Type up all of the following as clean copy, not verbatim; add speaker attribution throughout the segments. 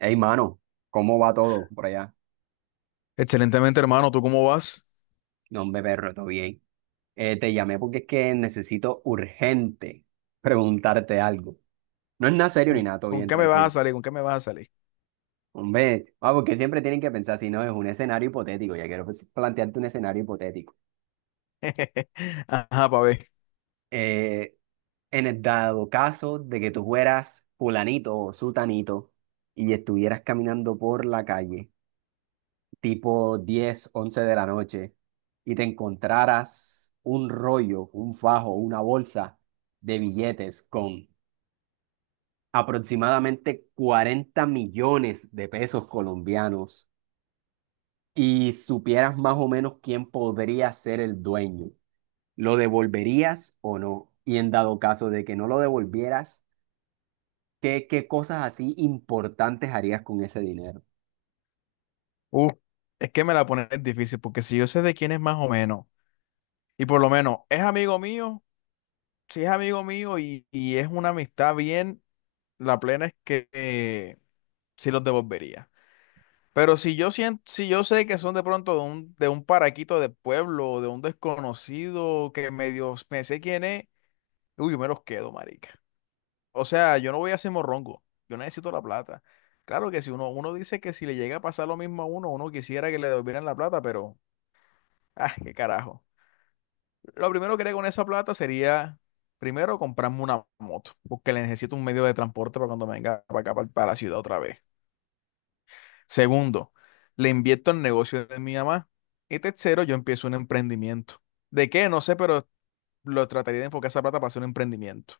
Speaker 1: Hey, mano, ¿cómo va todo por allá?
Speaker 2: Excelentemente, hermano. ¿Tú cómo vas?
Speaker 1: No, hombre, perro, todo bien. Te llamé porque es que necesito urgente preguntarte algo. No es nada serio ni
Speaker 2: ¿Con
Speaker 1: nada, todo
Speaker 2: con
Speaker 1: bien,
Speaker 2: qué me vas a
Speaker 1: tranquilo.
Speaker 2: salir? ¿Con qué me vas a salir?
Speaker 1: Hombre, porque siempre tienen que pensar si no es un escenario hipotético. Ya quiero pues, plantearte un escenario hipotético.
Speaker 2: Ajá, pa' ver.
Speaker 1: Eh, en el dado caso de que tú fueras fulanito o sutanito y estuvieras caminando por la calle tipo 10 11 de la noche y te encontraras un rollo, un fajo, una bolsa de billetes con aproximadamente 40 millones de pesos colombianos y supieras más o menos quién podría ser el dueño, ¿lo devolverías o no? Y en dado caso de que no lo devolvieras, ¿qué cosas así importantes harías con ese dinero?
Speaker 2: Uh, es que me la pones difícil, porque si yo sé de quién es más o menos, y por lo menos es amigo mío, si es amigo mío y es una amistad bien, la plena es que sí los devolvería. Pero si yo siento, si yo sé que son de pronto de un paraquito de pueblo, de un desconocido que medio me sé quién es, uy, yo me los quedo, marica. O sea, yo no voy a ser morrongo, yo necesito la plata. Claro que si uno dice que si le llega a pasar lo mismo a uno, uno quisiera que le devolvieran la plata, pero, ah, qué carajo. Lo primero que haría con esa plata sería, primero, comprarme una moto, porque le necesito un medio de transporte para cuando venga para acá, para la ciudad otra vez. Segundo, le invierto en el negocio de mi mamá. Y tercero, yo empiezo un emprendimiento. ¿De qué? No sé, pero lo trataría de enfocar esa plata para hacer un emprendimiento.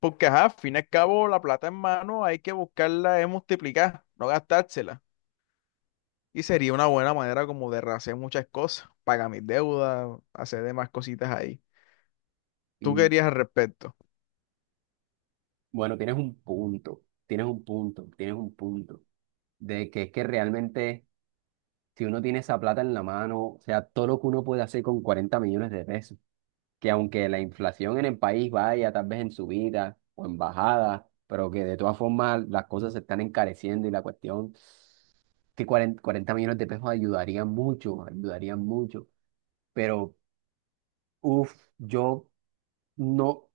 Speaker 2: Porque, ajá, al fin y al cabo, la plata en mano hay que buscarla, es multiplicar, no gastársela. Y sería una buena manera como de rehacer muchas cosas, pagar mis deudas, hacer demás cositas ahí. ¿Tú
Speaker 1: Mm.
Speaker 2: querías al respecto?
Speaker 1: Bueno, tienes un punto, tienes un punto, tienes un punto. De que es que realmente si uno tiene esa plata en la mano, o sea, todo lo que uno puede hacer con 40 millones de pesos, que aunque la inflación en el país vaya tal vez en subida o en bajada, pero que de todas formas las cosas se están encareciendo y la cuestión, que cuarenta millones de pesos ayudarían mucho, pero uff, yo no,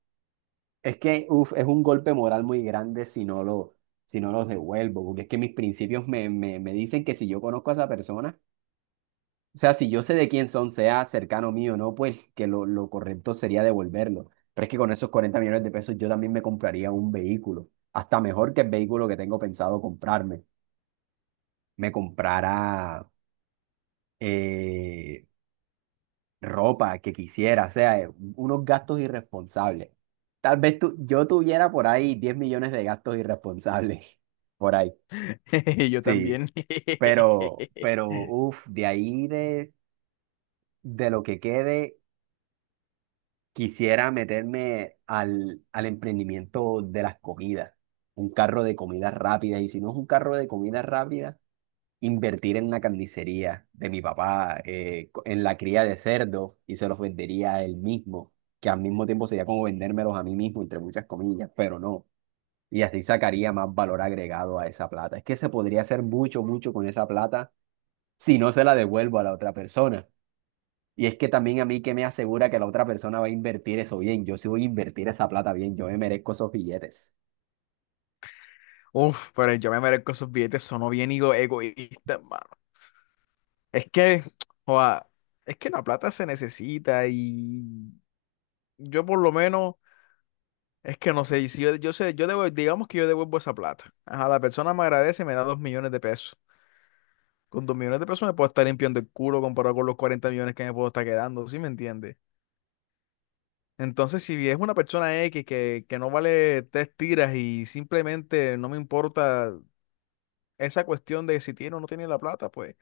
Speaker 1: es que uff, es un golpe moral muy grande si no lo... si no los devuelvo, porque es que mis principios me dicen que si yo conozco a esa persona. O sea, si yo sé de quién son, sea cercano mío o no, pues que lo correcto sería devolverlo. Pero es que con esos 40 millones de pesos yo también me compraría un vehículo, hasta mejor que el vehículo que tengo pensado comprarme. Me comprara eh, ropa que quisiera, o sea, unos gastos irresponsables. Tal vez tú, yo tuviera por ahí 10 millones de gastos irresponsables, por ahí.
Speaker 2: Yo
Speaker 1: Sí,
Speaker 2: también.
Speaker 1: pero, uff, de ahí de lo que quede. Quisiera meterme al emprendimiento de las comidas, un carro de comidas rápidas, y si no es un carro de comidas rápidas, invertir en una carnicería de mi papá, co- en la cría de cerdos, y se los vendería a él mismo, que al mismo tiempo sería como vendérmelos a mí mismo, entre muchas comillas, pero no. Y así sacaría más valor agregado a esa plata. Es que se podría hacer mucho, mucho con esa plata si no se la devuelvo a la otra persona. Y es que también a mí que me asegura que la otra persona va a invertir eso bien. Yo sí voy a invertir esa plata bien. Yo me merezco esos billetes.
Speaker 2: Uf, pero yo me merezco esos billetes, sonó bien egoísta, hermano. Es que, joa, es que la plata se necesita y yo por lo menos. Es que no sé, y si yo sé, digamos que yo devuelvo esa plata. Ajá, la persona me agradece y me da 2 millones de pesos. Con 2 millones de pesos me puedo estar limpiando el culo comparado con los 40 millones que me puedo estar quedando, ¿sí me entiendes? Entonces, si es una persona X que no vale tres tiras y simplemente no me importa esa cuestión de si tiene o no tiene la plata, pues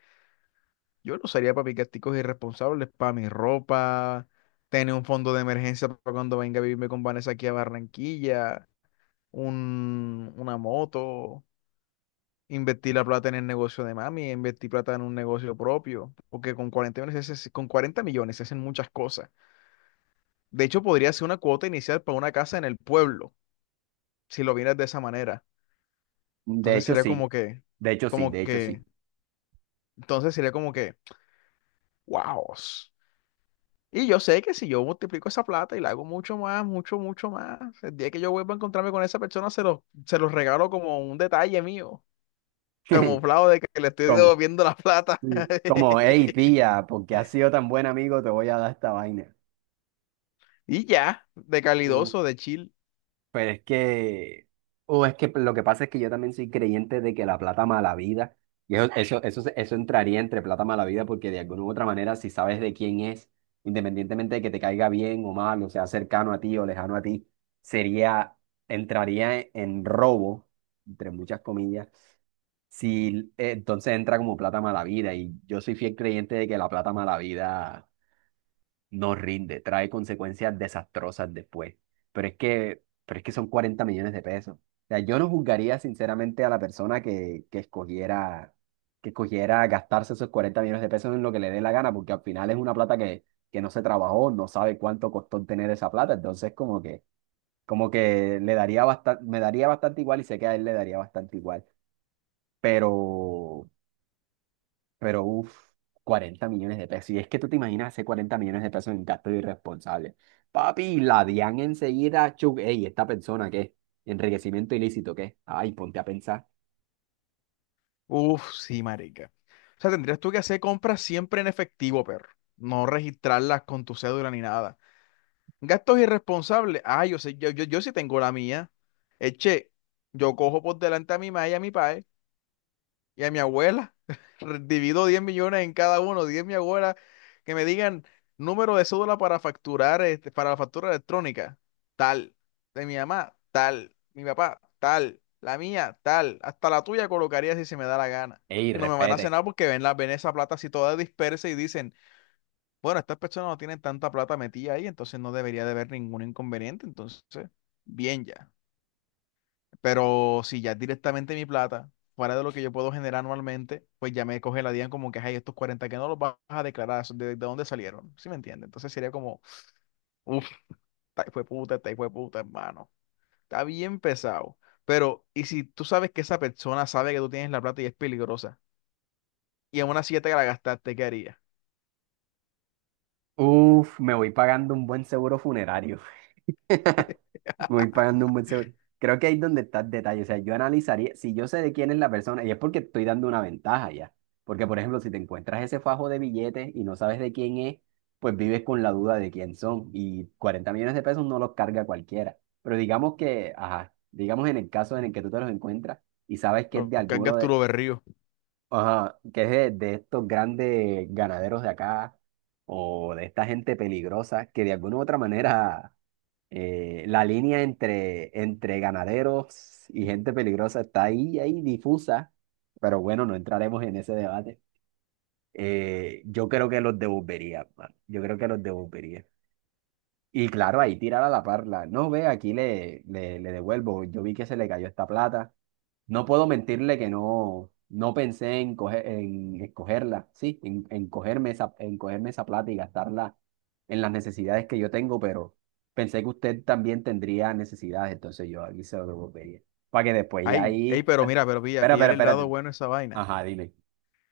Speaker 2: yo lo usaría para picasticos irresponsables, para mi ropa, tener un fondo de emergencia para cuando venga a vivirme con Vanessa aquí a Barranquilla, un, una moto. Invertí la plata en el negocio de mami, invertí plata en un negocio propio, porque con 40 millones, con 40 millones se hacen muchas cosas. De hecho, podría ser una cuota inicial para una casa en el pueblo, si lo vieras de esa manera.
Speaker 1: De
Speaker 2: Entonces
Speaker 1: hecho,
Speaker 2: sería
Speaker 1: sí. De hecho, sí.
Speaker 2: como
Speaker 1: De hecho,
Speaker 2: que,
Speaker 1: sí.
Speaker 2: entonces sería como que, wow. Y yo sé que si yo multiplico esa plata y la hago mucho más, mucho, mucho más, el día que yo vuelva a encontrarme con esa persona, se los regalo como un detalle mío, camuflado de que le estoy
Speaker 1: Como,
Speaker 2: devolviendo la plata.
Speaker 1: sí. Como, hey, pilla, porque has sido tan buen amigo, te voy a dar esta vaina.
Speaker 2: Y ya, de
Speaker 1: Uf.
Speaker 2: calidoso, de chill.
Speaker 1: Pero es que, o es que lo que pasa es que yo también soy creyente de que la plata mala vida, y eso entraría entre plata mala vida, porque de alguna u otra manera, si sabes de quién es, independientemente de que te caiga bien o mal, o sea cercano a ti o lejano a ti, sería, entraría en robo, entre muchas comillas, si entonces entra como plata mala vida, y yo soy fiel creyente de que la plata mala vida no rinde, trae consecuencias desastrosas después. Pero es que son 40 millones de pesos. O sea, yo no juzgaría sinceramente a la persona que escogiera, que escogiera gastarse esos 40 millones de pesos en lo que le dé la gana, porque al final es una plata que no se trabajó, no sabe cuánto costó tener esa plata. Entonces, como que le daría bastante, me daría bastante igual y sé que a él le daría bastante igual. Pero, pero uff, 40 millones de pesos. Y es que tú te imaginas hacer 40 millones de pesos en gasto irresponsable. Papi, la DIAN enseguida, chuc, ey, esta persona qué, enriquecimiento ilícito qué. Ay, ponte a pensar.
Speaker 2: Uf, sí, marica. O sea, tendrías tú que hacer compras siempre en efectivo, perro. No registrarlas con tu cédula ni nada. Gastos irresponsables. Ah, yo sé, yo sí tengo la mía. Eche, yo cojo por delante a mi ma y a mi pa, y a mi abuela. Divido 10 millones en cada uno, 10 mi abuela, que me digan número de cédula para facturar, este, para la factura electrónica, tal, de mi mamá, tal, mi papá, tal, la mía, tal, hasta la tuya colocaría si se me da la gana.
Speaker 1: Ey,
Speaker 2: Y no me van a
Speaker 1: respete.
Speaker 2: cenar porque ven, la, ven esa plata así toda dispersa y dicen, bueno, estas personas no tienen tanta plata metida ahí, entonces no debería de haber ningún inconveniente, entonces, bien ya. Pero si ya es directamente mi plata, fuera de lo que yo puedo generar anualmente, pues ya me coge la DIAN como que, ay, estos 40 que no los vas a declarar, ¿de dónde salieron? ¿Sí me entiende? Entonces sería como, uff, esta hijo de puta, esta hijo de puta, hermano. Está bien pesado. Pero, ¿y si tú sabes que esa persona sabe que tú tienes la plata y es peligrosa? Y aún así ya te la gastaste, ¿qué harías?
Speaker 1: Uff, me voy pagando un buen seguro funerario. Voy pagando un buen seguro. Creo que ahí es donde está el detalle. O sea, yo analizaría, si yo sé de quién es la persona, y es porque estoy dando una ventaja ya. Porque, por ejemplo, si te encuentras ese fajo de billetes y no sabes de quién es, pues vives con la duda de quién son. Y 40 millones de pesos no los carga cualquiera. Pero digamos que, ajá, digamos en el caso en el que tú te los encuentras y sabes que es
Speaker 2: Lo
Speaker 1: de alguno
Speaker 2: cargas tú
Speaker 1: de,
Speaker 2: lo berrío.
Speaker 1: ajá, que es de estos grandes ganaderos de acá o de esta gente peligrosa que de alguna u otra manera la línea entre ganaderos y gente peligrosa está ahí, ahí difusa, pero bueno, no entraremos en ese debate. Yo creo que los devolvería, mano. Yo creo que los devolvería. Y claro, ahí tirar a la parla. No, ve, aquí le devuelvo. Yo vi que se le cayó esta plata. No puedo mentirle que no, no pensé en, coger, en escogerla, sí, en cogerme esa, en cogerme esa plata y gastarla en las necesidades que yo tengo, pero pensé que usted también tendría necesidades, entonces yo aquí se lo pedía. Para que después ya
Speaker 2: Ay, ey,
Speaker 1: ahí.
Speaker 2: pero
Speaker 1: Ah.
Speaker 2: mira, pero pilla,
Speaker 1: Espera,
Speaker 2: pillar
Speaker 1: espera,
Speaker 2: el lado
Speaker 1: espérate.
Speaker 2: bueno a esa vaina.
Speaker 1: Ajá, dime.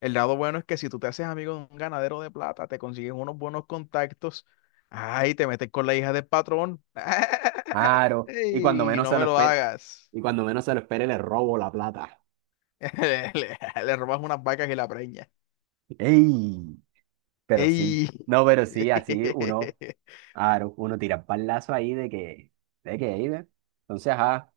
Speaker 2: El lado bueno es que si tú te haces amigo de un ganadero de plata, te consigues unos buenos contactos. Ay, te metes con la hija del patrón.
Speaker 1: Claro. Y cuando
Speaker 2: Ey,
Speaker 1: menos
Speaker 2: no
Speaker 1: se lo
Speaker 2: me lo
Speaker 1: espere,
Speaker 2: hagas.
Speaker 1: y cuando menos se lo espere, le robo la plata.
Speaker 2: Le, le- le robas unas vacas y la preña.
Speaker 1: ¡Ey! Pero sí,
Speaker 2: Ey.
Speaker 1: no, pero sí, así uno, claro, uno tira palazo ahí de que, ahí, ¿ve? Entonces, ajá,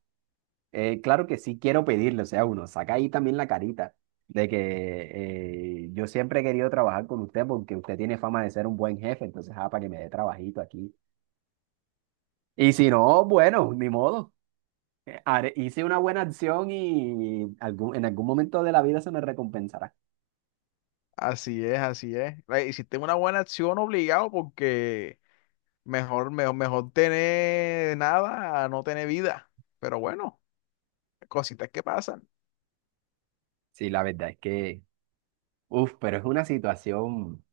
Speaker 1: claro que sí quiero pedirle, o sea, uno saca ahí también la carita de que yo siempre he querido trabajar con usted porque usted tiene fama de ser un buen jefe, entonces, ajá, para que me dé trabajito aquí. Y si no, bueno, ni modo, hice una buena acción y algún, en algún momento de la vida se me recompensará.
Speaker 2: Así es, así es. Ey, hiciste una buena acción obligado porque mejor, mejor, mejor tener nada a no tener vida. Pero bueno, cositas que pasan.
Speaker 1: Sí, la verdad es que, uff, pero es una situación.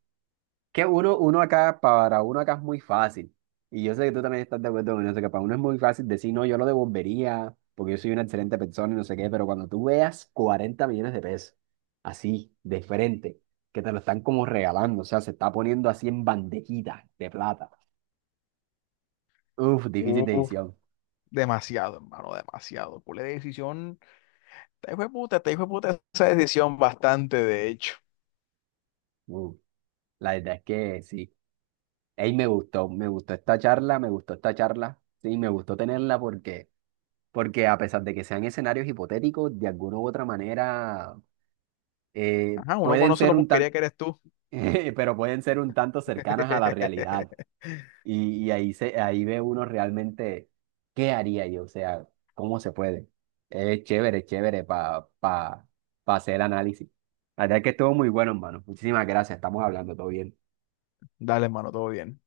Speaker 1: Que uno, uno acá, para uno acá es muy fácil. Y yo sé que tú también estás de acuerdo con eso, que para uno es muy fácil decir, no, yo lo devolvería, porque yo soy una excelente persona y no sé qué, pero cuando tú veas 40 millones de pesos, así, de frente, que te lo están como regalando, o sea, se está poniendo así en bandejita de plata. Uf, difícil
Speaker 2: Uf,
Speaker 1: decisión.
Speaker 2: demasiado, hermano, demasiado. Pura decisión. Te hijo de puta, te hijo de puta esa decisión bastante, de hecho.
Speaker 1: Uf, la verdad es que sí. Ey, me gustó esta charla, me gustó esta charla. Sí, me gustó tenerla porque, porque a pesar de que sean escenarios hipotéticos, de alguna u otra manera
Speaker 2: Ajá, uno
Speaker 1: pueden
Speaker 2: conoce
Speaker 1: ser
Speaker 2: la
Speaker 1: un
Speaker 2: porquería
Speaker 1: tan,
Speaker 2: que eres tú.
Speaker 1: pero pueden ser un tanto cercanas a la realidad. Y ahí se, ahí ve uno realmente qué haría yo, o sea, cómo se puede. Es chévere, chévere para pa hacer el análisis. La verdad es que estuvo muy bueno, hermano. Muchísimas gracias, estamos hablando, todo bien.
Speaker 2: Dale, hermano, todo bien.